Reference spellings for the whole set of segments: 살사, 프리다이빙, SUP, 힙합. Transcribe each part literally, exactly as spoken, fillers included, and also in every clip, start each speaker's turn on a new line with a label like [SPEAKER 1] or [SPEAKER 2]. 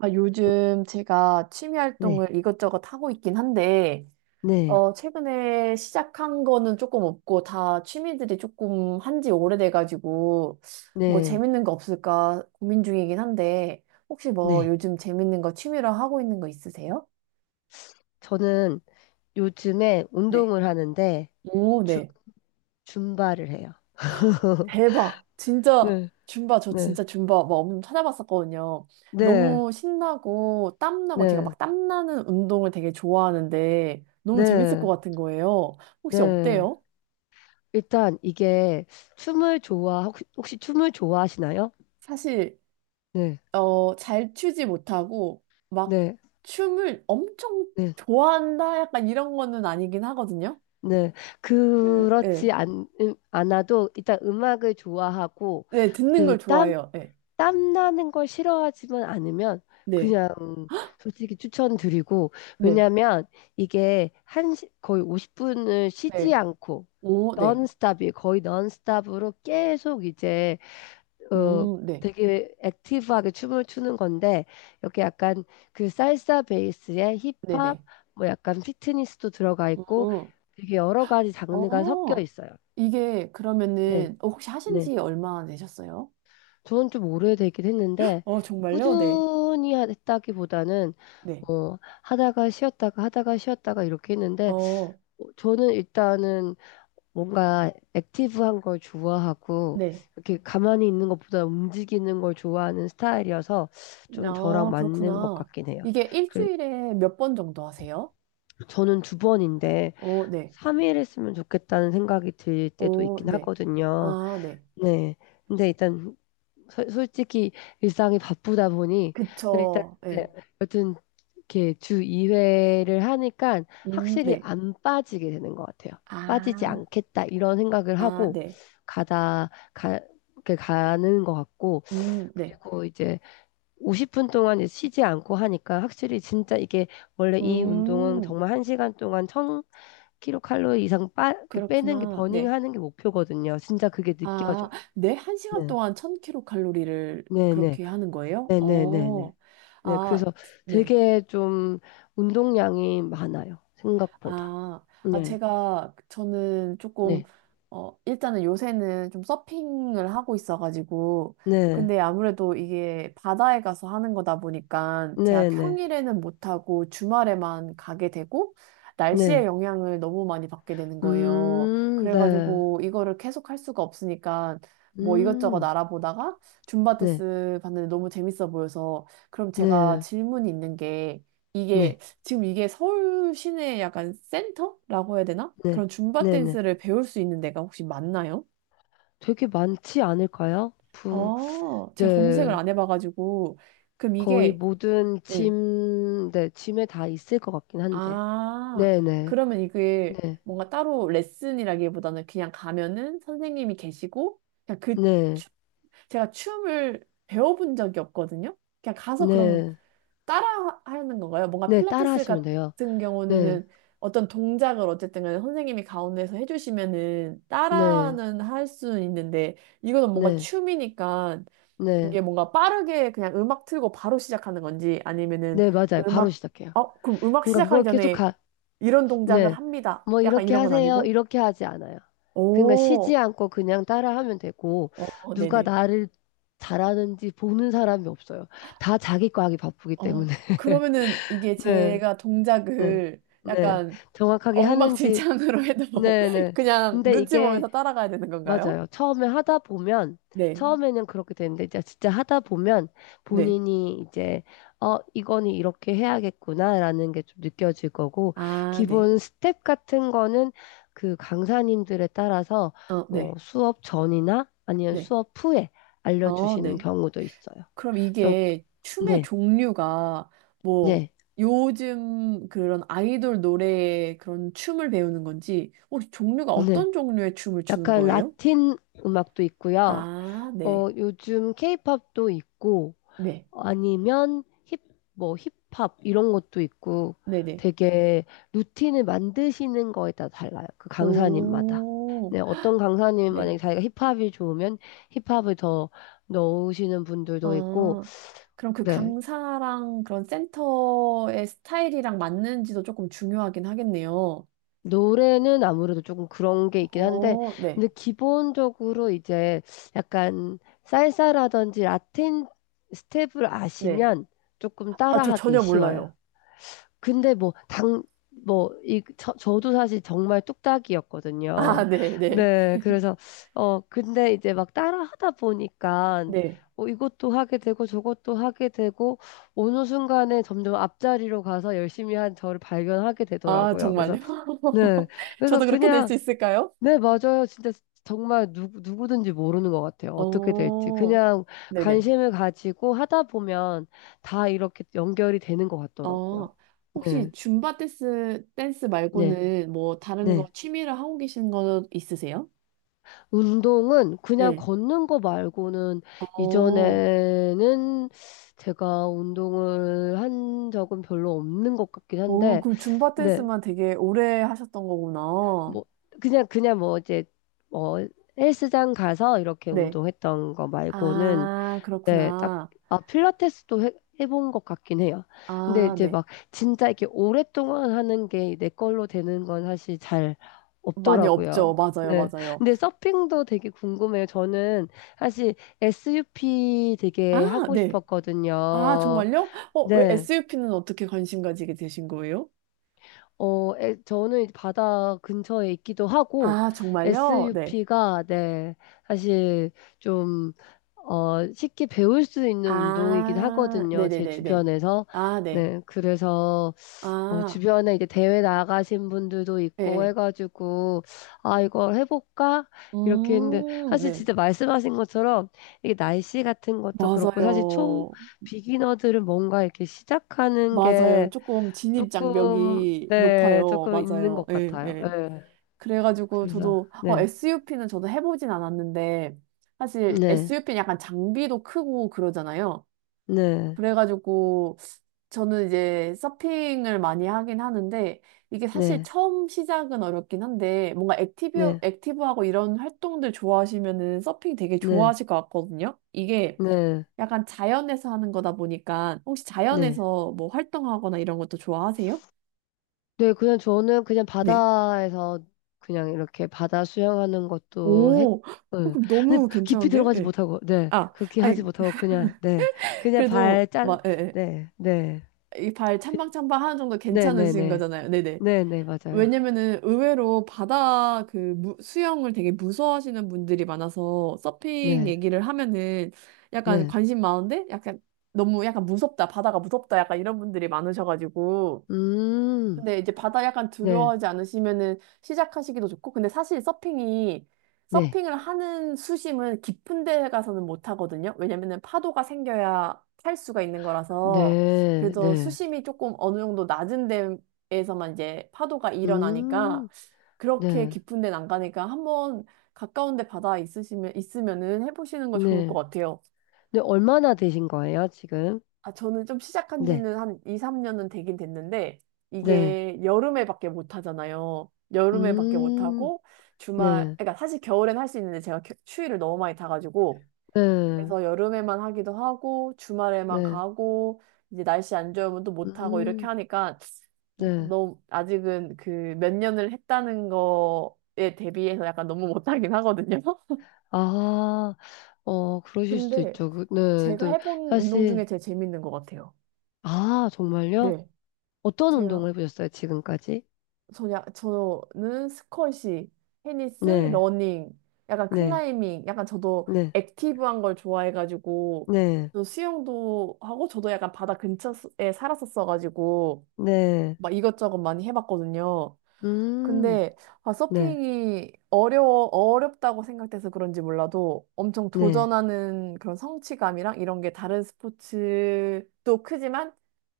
[SPEAKER 1] 아, 요즘 제가 취미
[SPEAKER 2] 네,
[SPEAKER 1] 활동을 이것저것 하고 있긴 한데,
[SPEAKER 2] 네,
[SPEAKER 1] 어, 최근에 시작한 거는 조금 없고, 다 취미들이 조금 한지 오래돼가지고, 뭐
[SPEAKER 2] 네,
[SPEAKER 1] 재밌는 거 없을까 고민 중이긴 한데, 혹시 뭐
[SPEAKER 2] 네.
[SPEAKER 1] 요즘 재밌는 거 취미로 하고 있는 거 있으세요?
[SPEAKER 2] 저는 요즘에
[SPEAKER 1] 네.
[SPEAKER 2] 운동을 하는데
[SPEAKER 1] 오,
[SPEAKER 2] 줌,
[SPEAKER 1] 네.
[SPEAKER 2] 줌바를 해요.
[SPEAKER 1] 대박. 진짜
[SPEAKER 2] 네,
[SPEAKER 1] 줌바 저
[SPEAKER 2] 네,
[SPEAKER 1] 진짜 줌바 막 엄청 찾아봤었거든요.
[SPEAKER 2] 네,
[SPEAKER 1] 너무 신나고 땀나고 제가
[SPEAKER 2] 네,
[SPEAKER 1] 막 땀나는 운동을 되게 좋아하는데 너무 재밌을 것
[SPEAKER 2] 네,
[SPEAKER 1] 같은 거예요. 혹시
[SPEAKER 2] 네.
[SPEAKER 1] 어때요?
[SPEAKER 2] 일단 이게 춤을 좋아, 혹시, 혹시 춤을 좋아하시나요?
[SPEAKER 1] 사실
[SPEAKER 2] 네,
[SPEAKER 1] 어, 잘 추지 못하고 막
[SPEAKER 2] 네,
[SPEAKER 1] 춤을 엄청
[SPEAKER 2] 네,
[SPEAKER 1] 좋아한다 약간 이런 거는 아니긴 하거든요.
[SPEAKER 2] 네.
[SPEAKER 1] 그 예.
[SPEAKER 2] 그렇지 않, 음, 않아도 일단 음악을 좋아하고
[SPEAKER 1] 네, 듣는
[SPEAKER 2] 그
[SPEAKER 1] 걸
[SPEAKER 2] 땀,
[SPEAKER 1] 좋아해요. 네.
[SPEAKER 2] 땀 나는 걸 싫어하지만 않으면
[SPEAKER 1] 네.
[SPEAKER 2] 그냥 솔직히 추천드리고
[SPEAKER 1] 네.
[SPEAKER 2] 왜냐면 이게 한 시- 거의 오십 분을 쉬지
[SPEAKER 1] 네.
[SPEAKER 2] 않고
[SPEAKER 1] 오, 네.
[SPEAKER 2] 넌스톱이 거의 넌스톱으로 계속 이제 어
[SPEAKER 1] 음, 네.
[SPEAKER 2] 되게 액티브하게 춤을 추는 건데 이렇게 약간 그 살사 베이스에 힙합
[SPEAKER 1] 네네.
[SPEAKER 2] 뭐 약간 피트니스도 들어가 있고
[SPEAKER 1] 음.
[SPEAKER 2] 되게 여러 가지 장르가 섞여
[SPEAKER 1] 어.
[SPEAKER 2] 있어요.
[SPEAKER 1] 이게
[SPEAKER 2] 네.
[SPEAKER 1] 그러면은 어, 혹시 하신
[SPEAKER 2] 네.
[SPEAKER 1] 지 얼마나 되셨어요?
[SPEAKER 2] 저는 좀 오래되긴 했는데,
[SPEAKER 1] 어, 정말요? 네.
[SPEAKER 2] 꾸준히 하- 했다기보다는,
[SPEAKER 1] 네.
[SPEAKER 2] 어, 하다가 쉬었다가 하다가 쉬었다가 이렇게 했는데,
[SPEAKER 1] 어,
[SPEAKER 2] 어, 저는 일단은 뭔가 액티브한 걸 좋아하고,
[SPEAKER 1] 네.
[SPEAKER 2] 이렇게 가만히 있는 것보다 움직이는 걸 좋아하는 스타일이어서 좀 저랑
[SPEAKER 1] 아,
[SPEAKER 2] 맞는 것
[SPEAKER 1] 그렇구나.
[SPEAKER 2] 같긴 해요.
[SPEAKER 1] 이게
[SPEAKER 2] 그래,
[SPEAKER 1] 일주일에 몇 번 정도 하세요?
[SPEAKER 2] 저는 두 번인데,
[SPEAKER 1] 어, 네.
[SPEAKER 2] 삼 일 했으면 좋겠다는 생각이 들 때도
[SPEAKER 1] 어,
[SPEAKER 2] 있긴
[SPEAKER 1] 네.
[SPEAKER 2] 하거든요.
[SPEAKER 1] 아, 네.
[SPEAKER 2] 네. 근데 일단 서- 솔직히 일상이 바쁘다 보니 네, 일단
[SPEAKER 1] 그쵸.
[SPEAKER 2] 네,
[SPEAKER 1] 네.
[SPEAKER 2] 여튼 이렇게 주 이 회를 하니까
[SPEAKER 1] 음,
[SPEAKER 2] 확실히
[SPEAKER 1] 네.
[SPEAKER 2] 안 빠지게 되는 것 같아요. 빠지지
[SPEAKER 1] 아,
[SPEAKER 2] 않겠다 이런 생각을
[SPEAKER 1] 아,
[SPEAKER 2] 하고
[SPEAKER 1] 네.
[SPEAKER 2] 가다 가 이렇게 가는 것 같고
[SPEAKER 1] 음, 네.
[SPEAKER 2] 그리고 이제 오십 분 동안 이제 쉬지 않고 하니까 확실히 진짜 이게 원래 이 운동은
[SPEAKER 1] 음,
[SPEAKER 2] 정말 한 시간 동안 천 킬로칼로리 이상 빠, 이렇게 빼는 게
[SPEAKER 1] 그렇구나. 네.
[SPEAKER 2] 버닝하는 게 목표거든요. 진짜 그게
[SPEAKER 1] 아,
[SPEAKER 2] 느껴져요.
[SPEAKER 1] 네. 한 시간
[SPEAKER 2] 네.
[SPEAKER 1] 동안 천 킬로칼로리 칼로리를
[SPEAKER 2] 네네.
[SPEAKER 1] 그렇게 하는 거예요?
[SPEAKER 2] 네네네네.
[SPEAKER 1] 어,
[SPEAKER 2] 네,
[SPEAKER 1] 아,
[SPEAKER 2] 그래서
[SPEAKER 1] 네.
[SPEAKER 2] 되게 좀 운동량이 많아요. 생각보다.
[SPEAKER 1] 아, 아,
[SPEAKER 2] 네,
[SPEAKER 1] 제가, 저는 조금,
[SPEAKER 2] 네,
[SPEAKER 1] 어, 일단은 요새는 좀 서핑을 하고 있어가지고,
[SPEAKER 2] 네,
[SPEAKER 1] 근데 아무래도 이게 바다에 가서 하는 거다 보니까, 제가
[SPEAKER 2] 네, 네,
[SPEAKER 1] 평일에는 못하고 주말에만 가게 되고, 날씨의
[SPEAKER 2] 네.
[SPEAKER 1] 영향을 너무 많이 받게 되는 거예요.
[SPEAKER 2] 음, 네,
[SPEAKER 1] 그래가지고, 이거를 계속 할 수가 없으니까, 뭐 이것저것
[SPEAKER 2] 음,
[SPEAKER 1] 알아보다가, 줌바
[SPEAKER 2] 네,
[SPEAKER 1] 테스 봤는데 너무 재밌어 보여서, 그럼 제가
[SPEAKER 2] 네,
[SPEAKER 1] 질문이 있는 게, 이게,
[SPEAKER 2] 네,
[SPEAKER 1] 지금 이게 서울 시내 약간 센터라고 해야 되나?
[SPEAKER 2] 네,
[SPEAKER 1] 그런 줌바
[SPEAKER 2] 네, 네.
[SPEAKER 1] 댄스를 배울 수 있는 데가 혹시 맞나요?
[SPEAKER 2] 되게 많지 않을까요? 부,
[SPEAKER 1] 아, 제가 검색을
[SPEAKER 2] 네,
[SPEAKER 1] 안 해봐가지고. 그럼
[SPEAKER 2] 거의
[SPEAKER 1] 이게,
[SPEAKER 2] 모든
[SPEAKER 1] 예.
[SPEAKER 2] 짐, 네, 짐에 다 있을 것 같긴 한데.
[SPEAKER 1] 아,
[SPEAKER 2] 네, 네,
[SPEAKER 1] 그러면 이게
[SPEAKER 2] 네,
[SPEAKER 1] 뭔가 따로 레슨이라기보다는 그냥 가면은 선생님이 계시고, 그냥 그
[SPEAKER 2] 네,
[SPEAKER 1] 제가 춤을 배워본 적이 없거든요. 그냥 가서 그럼
[SPEAKER 2] 네,
[SPEAKER 1] 따라 하는 건가요? 뭔가
[SPEAKER 2] 네, 따라
[SPEAKER 1] 필라테스
[SPEAKER 2] 하시면 돼요.
[SPEAKER 1] 같은
[SPEAKER 2] 네,
[SPEAKER 1] 경우는 어떤 동작을 어쨌든 간에 선생님이 가운데서 해주시면은
[SPEAKER 2] 네,
[SPEAKER 1] 따라는 할 수는 있는데 이거는 뭔가
[SPEAKER 2] 네,
[SPEAKER 1] 춤이니까
[SPEAKER 2] 네, 네,
[SPEAKER 1] 이게 뭔가 빠르게 그냥 음악 틀고 바로 시작하는 건지 아니면은
[SPEAKER 2] 네, 맞아요. 바로
[SPEAKER 1] 음악
[SPEAKER 2] 시작해요.
[SPEAKER 1] 어 그럼 음악
[SPEAKER 2] 그러니까 그
[SPEAKER 1] 시작하기
[SPEAKER 2] 거 계속
[SPEAKER 1] 전에
[SPEAKER 2] 가,
[SPEAKER 1] 이런 동작을
[SPEAKER 2] 네.
[SPEAKER 1] 합니다.
[SPEAKER 2] 뭐
[SPEAKER 1] 약간
[SPEAKER 2] 이렇게
[SPEAKER 1] 이런 건
[SPEAKER 2] 하세요.
[SPEAKER 1] 아니고
[SPEAKER 2] 이렇게 하지 않아요. 그러니까 쉬지
[SPEAKER 1] 오,
[SPEAKER 2] 않고 그냥 따라하면 되고
[SPEAKER 1] 어,
[SPEAKER 2] 누가
[SPEAKER 1] 네네.
[SPEAKER 2] 나를 잘하는지 보는 사람이 없어요. 다 자기 거 하기 바쁘기
[SPEAKER 1] 어,
[SPEAKER 2] 때문에.
[SPEAKER 1] 그러면은 이게
[SPEAKER 2] 네.
[SPEAKER 1] 제가
[SPEAKER 2] 네.
[SPEAKER 1] 동작을
[SPEAKER 2] 네.
[SPEAKER 1] 약간
[SPEAKER 2] 정확하게 하는지.
[SPEAKER 1] 엉망진창으로 해도 뭐
[SPEAKER 2] 네, 네.
[SPEAKER 1] 그냥
[SPEAKER 2] 근데
[SPEAKER 1] 눈치
[SPEAKER 2] 이게
[SPEAKER 1] 보면서 따라가야 되는 건가요?
[SPEAKER 2] 맞아요. 처음에 하다 보면,
[SPEAKER 1] 네,
[SPEAKER 2] 처음에는 그렇게 되는데, 이제 진짜 하다 보면
[SPEAKER 1] 네.
[SPEAKER 2] 본인이 이제, 어, 이거는 이렇게 해야겠구나라는 게 좀 느껴질 거고,
[SPEAKER 1] 아, 네.
[SPEAKER 2] 기본 스텝 같은 거는 그 강사님들에 따라서
[SPEAKER 1] 어,
[SPEAKER 2] 뭐
[SPEAKER 1] 네,
[SPEAKER 2] 수업 전이나 아니면
[SPEAKER 1] 네.
[SPEAKER 2] 수업 후에
[SPEAKER 1] 어,
[SPEAKER 2] 알려주시는
[SPEAKER 1] 네.
[SPEAKER 2] 경우도 있어요.
[SPEAKER 1] 그럼
[SPEAKER 2] 그래서,
[SPEAKER 1] 이게 춤의
[SPEAKER 2] 네,
[SPEAKER 1] 종류가 뭐
[SPEAKER 2] 네,
[SPEAKER 1] 요즘 그런 아이돌 노래의 그런 춤을 배우는 건지 혹시 종류가
[SPEAKER 2] 네.
[SPEAKER 1] 어떤 종류의 춤을 추는
[SPEAKER 2] 약간
[SPEAKER 1] 거예요?
[SPEAKER 2] 라틴 음악도 있고요.
[SPEAKER 1] 아,
[SPEAKER 2] 어,
[SPEAKER 1] 네.
[SPEAKER 2] 요즘 케이팝도 있고,
[SPEAKER 1] 네.
[SPEAKER 2] 아니면 힙, 뭐 힙합 이런 것도 있고
[SPEAKER 1] 네네.
[SPEAKER 2] 되게 루틴을 만드시는 거에 따라 달라요. 그 강사님마다.
[SPEAKER 1] 오,
[SPEAKER 2] 네, 어떤 강사님 만약에
[SPEAKER 1] 네.
[SPEAKER 2] 자기가 힙합이 좋으면 힙합을 더 넣으시는 분들도 있고,
[SPEAKER 1] 어, 그럼 그
[SPEAKER 2] 네.
[SPEAKER 1] 강사랑 그런 센터의 스타일이랑 맞는지도 조금 중요하긴 하겠네요.
[SPEAKER 2] 노래는 아무래도 조금 그런 게 있긴 한데,
[SPEAKER 1] 어, 네,
[SPEAKER 2] 근데 기본적으로 이제 약간 살사라든지 라틴 스텝을
[SPEAKER 1] 네.
[SPEAKER 2] 아시면 조금
[SPEAKER 1] 아, 저
[SPEAKER 2] 따라하기
[SPEAKER 1] 전혀
[SPEAKER 2] 쉬워요.
[SPEAKER 1] 몰라요.
[SPEAKER 2] 근데 뭐, 당, 뭐, 이, 저, 저도 사실 정말
[SPEAKER 1] 아,
[SPEAKER 2] 뚝딱이었거든요.
[SPEAKER 1] 네, 네,
[SPEAKER 2] 네, 그래서, 어, 근데 이제 막 따라 하다 보니까,
[SPEAKER 1] 네.
[SPEAKER 2] 어, 이것도 하게 되고 저것도 하게 되고, 어느 순간에 점점 앞자리로 가서 열심히 한 저를 발견하게
[SPEAKER 1] 아,
[SPEAKER 2] 되더라고요.
[SPEAKER 1] 정말요?
[SPEAKER 2] 그래서, 네, 그래서
[SPEAKER 1] 저도 그렇게 될
[SPEAKER 2] 그냥,
[SPEAKER 1] 수 있을까요?
[SPEAKER 2] 네, 맞아요. 진짜 정말 누, 누구든지 모르는 것 같아요. 어떻게 될지.
[SPEAKER 1] 어,
[SPEAKER 2] 그냥
[SPEAKER 1] 네네.
[SPEAKER 2] 관심을 가지고 하다 보면 다 이렇게 연결이 되는 것 같더라고요.
[SPEAKER 1] 어, 혹시
[SPEAKER 2] 네.
[SPEAKER 1] 줌바 댄스, 댄스
[SPEAKER 2] 네.
[SPEAKER 1] 말고는 뭐 다른
[SPEAKER 2] 네.
[SPEAKER 1] 거 취미를 하고 계신 거 있으세요?
[SPEAKER 2] 운동은 그냥
[SPEAKER 1] 네.
[SPEAKER 2] 걷는 거 말고는
[SPEAKER 1] 어,
[SPEAKER 2] 이전에는 제가 운동을 한 적은 별로 없는 것 같긴
[SPEAKER 1] 어,
[SPEAKER 2] 한데,
[SPEAKER 1] 그럼 줌바
[SPEAKER 2] 네.
[SPEAKER 1] 댄스만 되게 오래 하셨던 거구나.
[SPEAKER 2] 뭐, 그냥, 그냥 뭐 이제, 뭐, 헬스장 가서 이렇게
[SPEAKER 1] 네.
[SPEAKER 2] 운동했던 거 말고는
[SPEAKER 1] 아,
[SPEAKER 2] 네, 딱,
[SPEAKER 1] 그렇구나.
[SPEAKER 2] 아, 필라테스도 해, 해본 것 같긴 해요. 근데
[SPEAKER 1] 아,
[SPEAKER 2] 이제
[SPEAKER 1] 네.
[SPEAKER 2] 막 진짜 이렇게 오랫동안 하는 게 내 걸로 되는 건 사실 잘
[SPEAKER 1] 많이
[SPEAKER 2] 없더라고요.
[SPEAKER 1] 없죠. 맞아요,
[SPEAKER 2] 네.
[SPEAKER 1] 맞아요.
[SPEAKER 2] 근데 서핑도 되게 궁금해요. 저는 사실 에스유피
[SPEAKER 1] 아,
[SPEAKER 2] 되게 하고
[SPEAKER 1] 네. 아,
[SPEAKER 2] 싶었거든요.
[SPEAKER 1] 정말요? 어, 왜
[SPEAKER 2] 네.
[SPEAKER 1] 에스유피는 어떻게 관심 가지게 되신 거예요?
[SPEAKER 2] 어, 에, 저는 이제 바다 근처에 있기도 하고,
[SPEAKER 1] 아, 정말요? 네.
[SPEAKER 2] 에스유피가, 네, 사실 좀, 어, 쉽게 배울 수 있는 운동이긴
[SPEAKER 1] 아,
[SPEAKER 2] 하거든요. 제
[SPEAKER 1] 네네네네.
[SPEAKER 2] 주변에서.
[SPEAKER 1] 아, 네.
[SPEAKER 2] 네, 그래서, 어,
[SPEAKER 1] 아,
[SPEAKER 2] 주변에 이제 대회 나가신 분들도
[SPEAKER 1] 예.
[SPEAKER 2] 있고
[SPEAKER 1] 예.
[SPEAKER 2] 해가지고, 아, 이걸 해볼까? 이렇게 했는데,
[SPEAKER 1] 음,
[SPEAKER 2] 사실
[SPEAKER 1] 네.
[SPEAKER 2] 진짜 말씀하신 것처럼, 이게 날씨 같은 것도 그렇고, 사실 초
[SPEAKER 1] 맞아요.
[SPEAKER 2] 비기너들은 뭔가 이렇게 시작하는
[SPEAKER 1] 맞아요.
[SPEAKER 2] 게,
[SPEAKER 1] 조금 진입
[SPEAKER 2] 조금,
[SPEAKER 1] 장벽이
[SPEAKER 2] 네,
[SPEAKER 1] 높아요.
[SPEAKER 2] 조금 있는
[SPEAKER 1] 맞아요.
[SPEAKER 2] 것
[SPEAKER 1] 예,
[SPEAKER 2] 같아요.
[SPEAKER 1] 예.
[SPEAKER 2] 네,
[SPEAKER 1] 그래가지고
[SPEAKER 2] 그래서,
[SPEAKER 1] 저도 어,
[SPEAKER 2] 네,
[SPEAKER 1] 에스유피는 저도 해보진 않았는데 사실
[SPEAKER 2] 네,
[SPEAKER 1] 에스유피는 약간 장비도 크고 그러잖아요.
[SPEAKER 2] 네,
[SPEAKER 1] 그래가지고 저는 이제 서핑을 많이 하긴 하는데 이게 사실
[SPEAKER 2] 네,
[SPEAKER 1] 처음 시작은 어렵긴 한데 뭔가 액티브
[SPEAKER 2] 네,
[SPEAKER 1] 액티브하고 이런 활동들 좋아하시면은 서핑 되게
[SPEAKER 2] 네,
[SPEAKER 1] 좋아하실 것 같거든요. 이게
[SPEAKER 2] 네,
[SPEAKER 1] 약간 자연에서 하는 거다 보니까 혹시
[SPEAKER 2] 네.
[SPEAKER 1] 자연에서 뭐 활동하거나 이런 것도 좋아하세요?
[SPEAKER 2] 네, 그냥 저는 그냥
[SPEAKER 1] 네.
[SPEAKER 2] 바다에서 그냥 이렇게 바다 수영하는 것도 했,
[SPEAKER 1] 오, 헉,
[SPEAKER 2] 응.
[SPEAKER 1] 그럼
[SPEAKER 2] 근데
[SPEAKER 1] 너무
[SPEAKER 2] 깊이
[SPEAKER 1] 괜찮은데?
[SPEAKER 2] 들어가지
[SPEAKER 1] 예.
[SPEAKER 2] 못하고, 네,
[SPEAKER 1] 아,
[SPEAKER 2] 그렇게 하지
[SPEAKER 1] 아니,
[SPEAKER 2] 못하고, 그냥, 네, 그냥 발
[SPEAKER 1] 그래도
[SPEAKER 2] 짠,
[SPEAKER 1] 막, 예, 예.
[SPEAKER 2] 네, 네,
[SPEAKER 1] 이발
[SPEAKER 2] 그,
[SPEAKER 1] 찬방찬방 하는 정도
[SPEAKER 2] 네, 네,
[SPEAKER 1] 괜찮으신
[SPEAKER 2] 네,
[SPEAKER 1] 거잖아요. 네네.
[SPEAKER 2] 네, 네, 맞아요.
[SPEAKER 1] 왜냐면은 의외로 바다 그 무- 수영을 되게 무서워하시는 분들이 많아서 서핑
[SPEAKER 2] 네,
[SPEAKER 1] 얘기를 하면은 약간
[SPEAKER 2] 네,
[SPEAKER 1] 관심 많은데 약간 너무 약간 무섭다, 바다가 무섭다 약간 이런 분들이 많으셔가지고
[SPEAKER 2] 음,
[SPEAKER 1] 근데 이제 바다 약간
[SPEAKER 2] 네,
[SPEAKER 1] 두려워하지 않으시면은 시작하시기도 좋고, 근데 사실 서핑이,
[SPEAKER 2] 네,
[SPEAKER 1] 서핑을 하는 수심은 깊은 데 가서는 못 하거든요. 왜냐면은 파도가 생겨야 탈 수가 있는 거라서,
[SPEAKER 2] 네,
[SPEAKER 1] 그래서
[SPEAKER 2] 네.
[SPEAKER 1] 수심이 조금 어느 정도 낮은 데에서만 이제 파도가 일어나니까,
[SPEAKER 2] 음,
[SPEAKER 1] 그렇게
[SPEAKER 2] 네,
[SPEAKER 1] 깊은 데는 안 가니까 한번 가까운 데 바다 있으시면, 있으면은 해보시는 거 좋을 것
[SPEAKER 2] 네.
[SPEAKER 1] 같아요.
[SPEAKER 2] 네, 얼마나 되신 거예요, 지금?
[SPEAKER 1] 아, 저는 좀 시작한
[SPEAKER 2] 네,
[SPEAKER 1] 지는 한 이, 삼 년은 되긴 됐는데,
[SPEAKER 2] 네.
[SPEAKER 1] 이게 여름에밖에 못 하잖아요. 여름에밖에 못
[SPEAKER 2] 음,
[SPEAKER 1] 하고, 주말,
[SPEAKER 2] 네,
[SPEAKER 1] 그러니까 사실 겨울엔 할 수 있는데 제가 겨- 추위를 너무 많이 타가지고,
[SPEAKER 2] 네,
[SPEAKER 1] 그래서 여름에만 하기도 하고, 주말에만
[SPEAKER 2] 네.
[SPEAKER 1] 가고, 이제 날씨 안 좋으면 또 못 하고, 이렇게
[SPEAKER 2] 음,
[SPEAKER 1] 하니까,
[SPEAKER 2] 네.
[SPEAKER 1] 너무, 아직은 그 몇 년을 했다는 거에 대비해서 약간 너무 못하긴 하거든요.
[SPEAKER 2] 아, 어, 그러실 수도
[SPEAKER 1] 근데
[SPEAKER 2] 있죠. 그, 네,
[SPEAKER 1] 제가
[SPEAKER 2] 또,
[SPEAKER 1] 해본 운동
[SPEAKER 2] 사실,
[SPEAKER 1] 중에 제일 재밌는 것 같아요.
[SPEAKER 2] 아, 정말요?
[SPEAKER 1] 네.
[SPEAKER 2] 어떤 운동을
[SPEAKER 1] 제가.
[SPEAKER 2] 해보셨어요, 지금까지?
[SPEAKER 1] 저냐, 저는 스쿼시, 테니스,
[SPEAKER 2] 네,
[SPEAKER 1] 러닝, 약간
[SPEAKER 2] 네,
[SPEAKER 1] 클라이밍, 약간 저도
[SPEAKER 2] 네,
[SPEAKER 1] 액티브한 걸 좋아해가지고,
[SPEAKER 2] 네,
[SPEAKER 1] 저 수영도 하고, 저도 약간 바다 근처에 살았었어가지고,
[SPEAKER 2] 네.
[SPEAKER 1] 막 이것저것 많이 해봤거든요.
[SPEAKER 2] 음,
[SPEAKER 1] 근데 아,
[SPEAKER 2] 네,
[SPEAKER 1] 서핑이 어려워 어렵다고 생각돼서 그런지 몰라도 엄청
[SPEAKER 2] 네.
[SPEAKER 1] 도전하는 그런 성취감이랑 이런 게 다른 스포츠도 크지만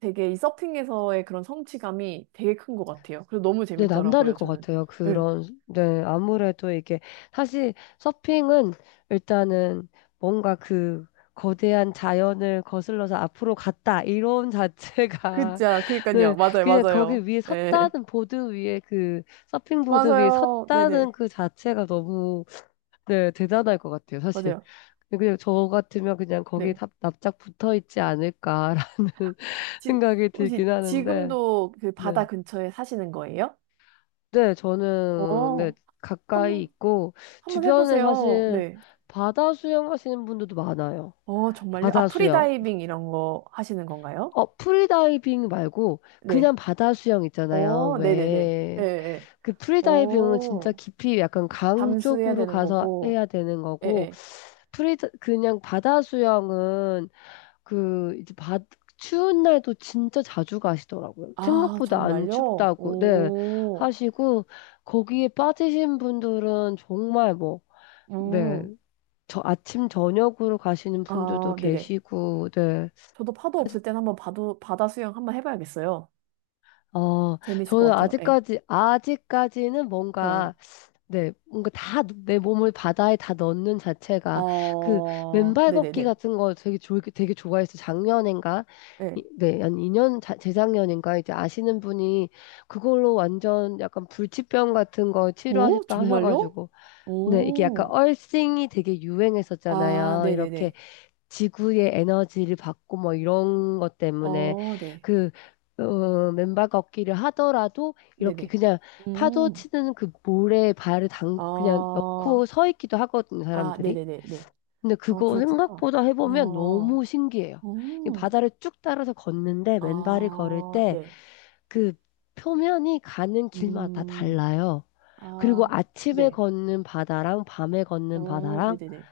[SPEAKER 1] 되게 이 서핑에서의 그런 성취감이 되게 큰 것 같아요. 그래서 너무
[SPEAKER 2] 네, 남다를
[SPEAKER 1] 재밌더라고요,
[SPEAKER 2] 것
[SPEAKER 1] 저는.
[SPEAKER 2] 같아요.
[SPEAKER 1] 응.
[SPEAKER 2] 그런, 네, 아무래도 이게, 사실 서핑은 일단은 뭔가 그 거대한 자연을 거슬러서 앞으로 갔다, 이론 자체가,
[SPEAKER 1] 그자, 그니까요.
[SPEAKER 2] 네,
[SPEAKER 1] 맞아요,
[SPEAKER 2] 그냥
[SPEAKER 1] 맞아요.
[SPEAKER 2] 거기 위에
[SPEAKER 1] 네.
[SPEAKER 2] 섰다는 보드 위에 그, 서핑보드 위에
[SPEAKER 1] 맞아요.
[SPEAKER 2] 섰다는
[SPEAKER 1] 네네.
[SPEAKER 2] 그 자체가 너무, 네, 대단할 것 같아요, 사실.
[SPEAKER 1] 맞아요.
[SPEAKER 2] 그냥 저 같으면 그냥 거기에
[SPEAKER 1] 네.
[SPEAKER 2] 납- 납작 붙어 있지 않을까라는
[SPEAKER 1] 지,
[SPEAKER 2] 생각이
[SPEAKER 1] 혹시
[SPEAKER 2] 들긴 하는데,
[SPEAKER 1] 지금도 그 바다
[SPEAKER 2] 네.
[SPEAKER 1] 근처에 사시는 거예요?
[SPEAKER 2] 네, 저는, 네,
[SPEAKER 1] 어,
[SPEAKER 2] 가까이
[SPEAKER 1] 한번,
[SPEAKER 2] 있고,
[SPEAKER 1] 한번
[SPEAKER 2] 주변에
[SPEAKER 1] 해보세요.
[SPEAKER 2] 사실
[SPEAKER 1] 네.
[SPEAKER 2] 바다 수영하시는 분들도 많아요.
[SPEAKER 1] 어, 정말요? 아,
[SPEAKER 2] 바다 수영.
[SPEAKER 1] 프리다이빙 이런 거 하시는 건가요?
[SPEAKER 2] 어, 프리다이빙 말고,
[SPEAKER 1] 네.
[SPEAKER 2] 그냥 바다 수영 있잖아요.
[SPEAKER 1] 어, 네네네. 예,
[SPEAKER 2] 왜?
[SPEAKER 1] 예.
[SPEAKER 2] 그 프리다이빙은 진짜
[SPEAKER 1] 어,
[SPEAKER 2] 깊이 약간 강
[SPEAKER 1] 담수해야
[SPEAKER 2] 쪽으로
[SPEAKER 1] 되는
[SPEAKER 2] 가서
[SPEAKER 1] 거고.
[SPEAKER 2] 해야 되는
[SPEAKER 1] 예,
[SPEAKER 2] 거고,
[SPEAKER 1] 예.
[SPEAKER 2] 프리, 그냥 바다 수영은 그 이제 바 추운 날도 진짜 자주 가시더라고요.
[SPEAKER 1] 아,
[SPEAKER 2] 생각보다 안
[SPEAKER 1] 정말요?
[SPEAKER 2] 춥다고 네
[SPEAKER 1] 오,
[SPEAKER 2] 하시고 거기에 빠지신 분들은 정말 뭐 네.
[SPEAKER 1] 음,
[SPEAKER 2] 저 아침 저녁으로 가시는 분들도
[SPEAKER 1] 아, 네네.
[SPEAKER 2] 계시고 네.
[SPEAKER 1] 저도 파도 없을 땐 한번 바도, 바다 수영 한번 해봐야겠어요.
[SPEAKER 2] 어,
[SPEAKER 1] 재밌을 것
[SPEAKER 2] 저는
[SPEAKER 1] 같아요. 예.
[SPEAKER 2] 아직까지 아직까지는
[SPEAKER 1] 어, 예.
[SPEAKER 2] 뭔가 네, 뭔가 다 내 몸을 바다에 다 넣는 자체가 그
[SPEAKER 1] 어,
[SPEAKER 2] 맨발 걷기
[SPEAKER 1] 네네네.
[SPEAKER 2] 같은 거 되게 좋 되게 좋아해서 작년인가
[SPEAKER 1] 예.
[SPEAKER 2] 이- 네, 한 이 년 자- 재작년인가 이제 아시는 분이 그걸로 완전 약간 불치병 같은 거
[SPEAKER 1] 오,
[SPEAKER 2] 치료하셨다
[SPEAKER 1] 정말요?
[SPEAKER 2] 하셔가지고 네, 이게 약간
[SPEAKER 1] 오,
[SPEAKER 2] 얼싱이 되게
[SPEAKER 1] 아,
[SPEAKER 2] 유행했었잖아요. 이렇게
[SPEAKER 1] 네네네.
[SPEAKER 2] 지구의 에너지를 받고 뭐 이런 것 때문에
[SPEAKER 1] 어, 네.
[SPEAKER 2] 그 어, 맨발 걷기를 하더라도 이렇게
[SPEAKER 1] 네네.
[SPEAKER 2] 그냥 파도
[SPEAKER 1] 음.
[SPEAKER 2] 치는 그 모래에 발을 당 그냥 넣고
[SPEAKER 1] 아,
[SPEAKER 2] 서 있기도 하거든요,
[SPEAKER 1] 아,
[SPEAKER 2] 사람들이.
[SPEAKER 1] 네네네네.
[SPEAKER 2] 근데
[SPEAKER 1] 어,
[SPEAKER 2] 그거
[SPEAKER 1] 그렇구나.
[SPEAKER 2] 생각보다 해보면
[SPEAKER 1] 어,
[SPEAKER 2] 너무 신기해요. 이
[SPEAKER 1] 음
[SPEAKER 2] 바다를 쭉 따라서 걷는데 맨발이 걸을
[SPEAKER 1] 아,
[SPEAKER 2] 때
[SPEAKER 1] 네.
[SPEAKER 2] 그 표면이 가는 길마다
[SPEAKER 1] 음,
[SPEAKER 2] 달라요. 그리고
[SPEAKER 1] 아,
[SPEAKER 2] 아침에
[SPEAKER 1] 네.
[SPEAKER 2] 걷는 바다랑 밤에 걷는
[SPEAKER 1] 어,
[SPEAKER 2] 바다랑
[SPEAKER 1] 네네네.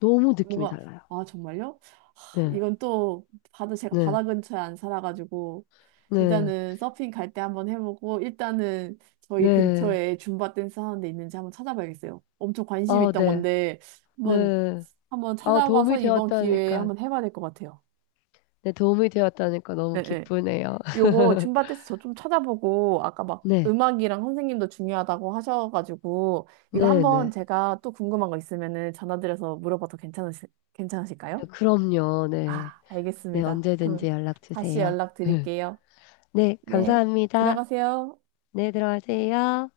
[SPEAKER 2] 너무 느낌이
[SPEAKER 1] 뭔가,
[SPEAKER 2] 달라요.
[SPEAKER 1] 아, 정말요? 하,
[SPEAKER 2] 네,
[SPEAKER 1] 이건 또, 바다, 제가
[SPEAKER 2] 네,
[SPEAKER 1] 바다 근처에 안 살아가지고,
[SPEAKER 2] 네.
[SPEAKER 1] 일단은 서핑 갈 때 한번 해보고, 일단은 저희
[SPEAKER 2] 네.
[SPEAKER 1] 근처에 줌바 댄스 하는 데 있는지 한번 찾아봐야겠어요. 엄청 관심 이
[SPEAKER 2] 아,
[SPEAKER 1] 있던
[SPEAKER 2] 네.
[SPEAKER 1] 건데, 한번,
[SPEAKER 2] 네.
[SPEAKER 1] 한번
[SPEAKER 2] 아,
[SPEAKER 1] 찾아봐서
[SPEAKER 2] 도움이
[SPEAKER 1] 이번 기회에
[SPEAKER 2] 되었다니까.
[SPEAKER 1] 한번 해봐야 될 것 같아요.
[SPEAKER 2] 네, 도움이 되었다니까 너무
[SPEAKER 1] 네
[SPEAKER 2] 기쁘네요.
[SPEAKER 1] 요거 줌바 댄스 저 좀 찾아보고 아까 막
[SPEAKER 2] 네.
[SPEAKER 1] 음악이랑 선생님도 중요하다고 하셔가지고 이거
[SPEAKER 2] 네,
[SPEAKER 1] 한번
[SPEAKER 2] 네.
[SPEAKER 1] 제가 또 궁금한 거 있으면은 전화드려서 물어봐도 괜찮으시, 괜찮으실까요?
[SPEAKER 2] 네, 그럼요. 네.
[SPEAKER 1] 아,
[SPEAKER 2] 네,
[SPEAKER 1] 알겠습니다. 그럼
[SPEAKER 2] 언제든지 연락
[SPEAKER 1] 다시
[SPEAKER 2] 주세요.
[SPEAKER 1] 연락드릴게요.
[SPEAKER 2] 네,
[SPEAKER 1] 네,
[SPEAKER 2] 감사합니다.
[SPEAKER 1] 들어가세요.
[SPEAKER 2] 네, 들어가세요.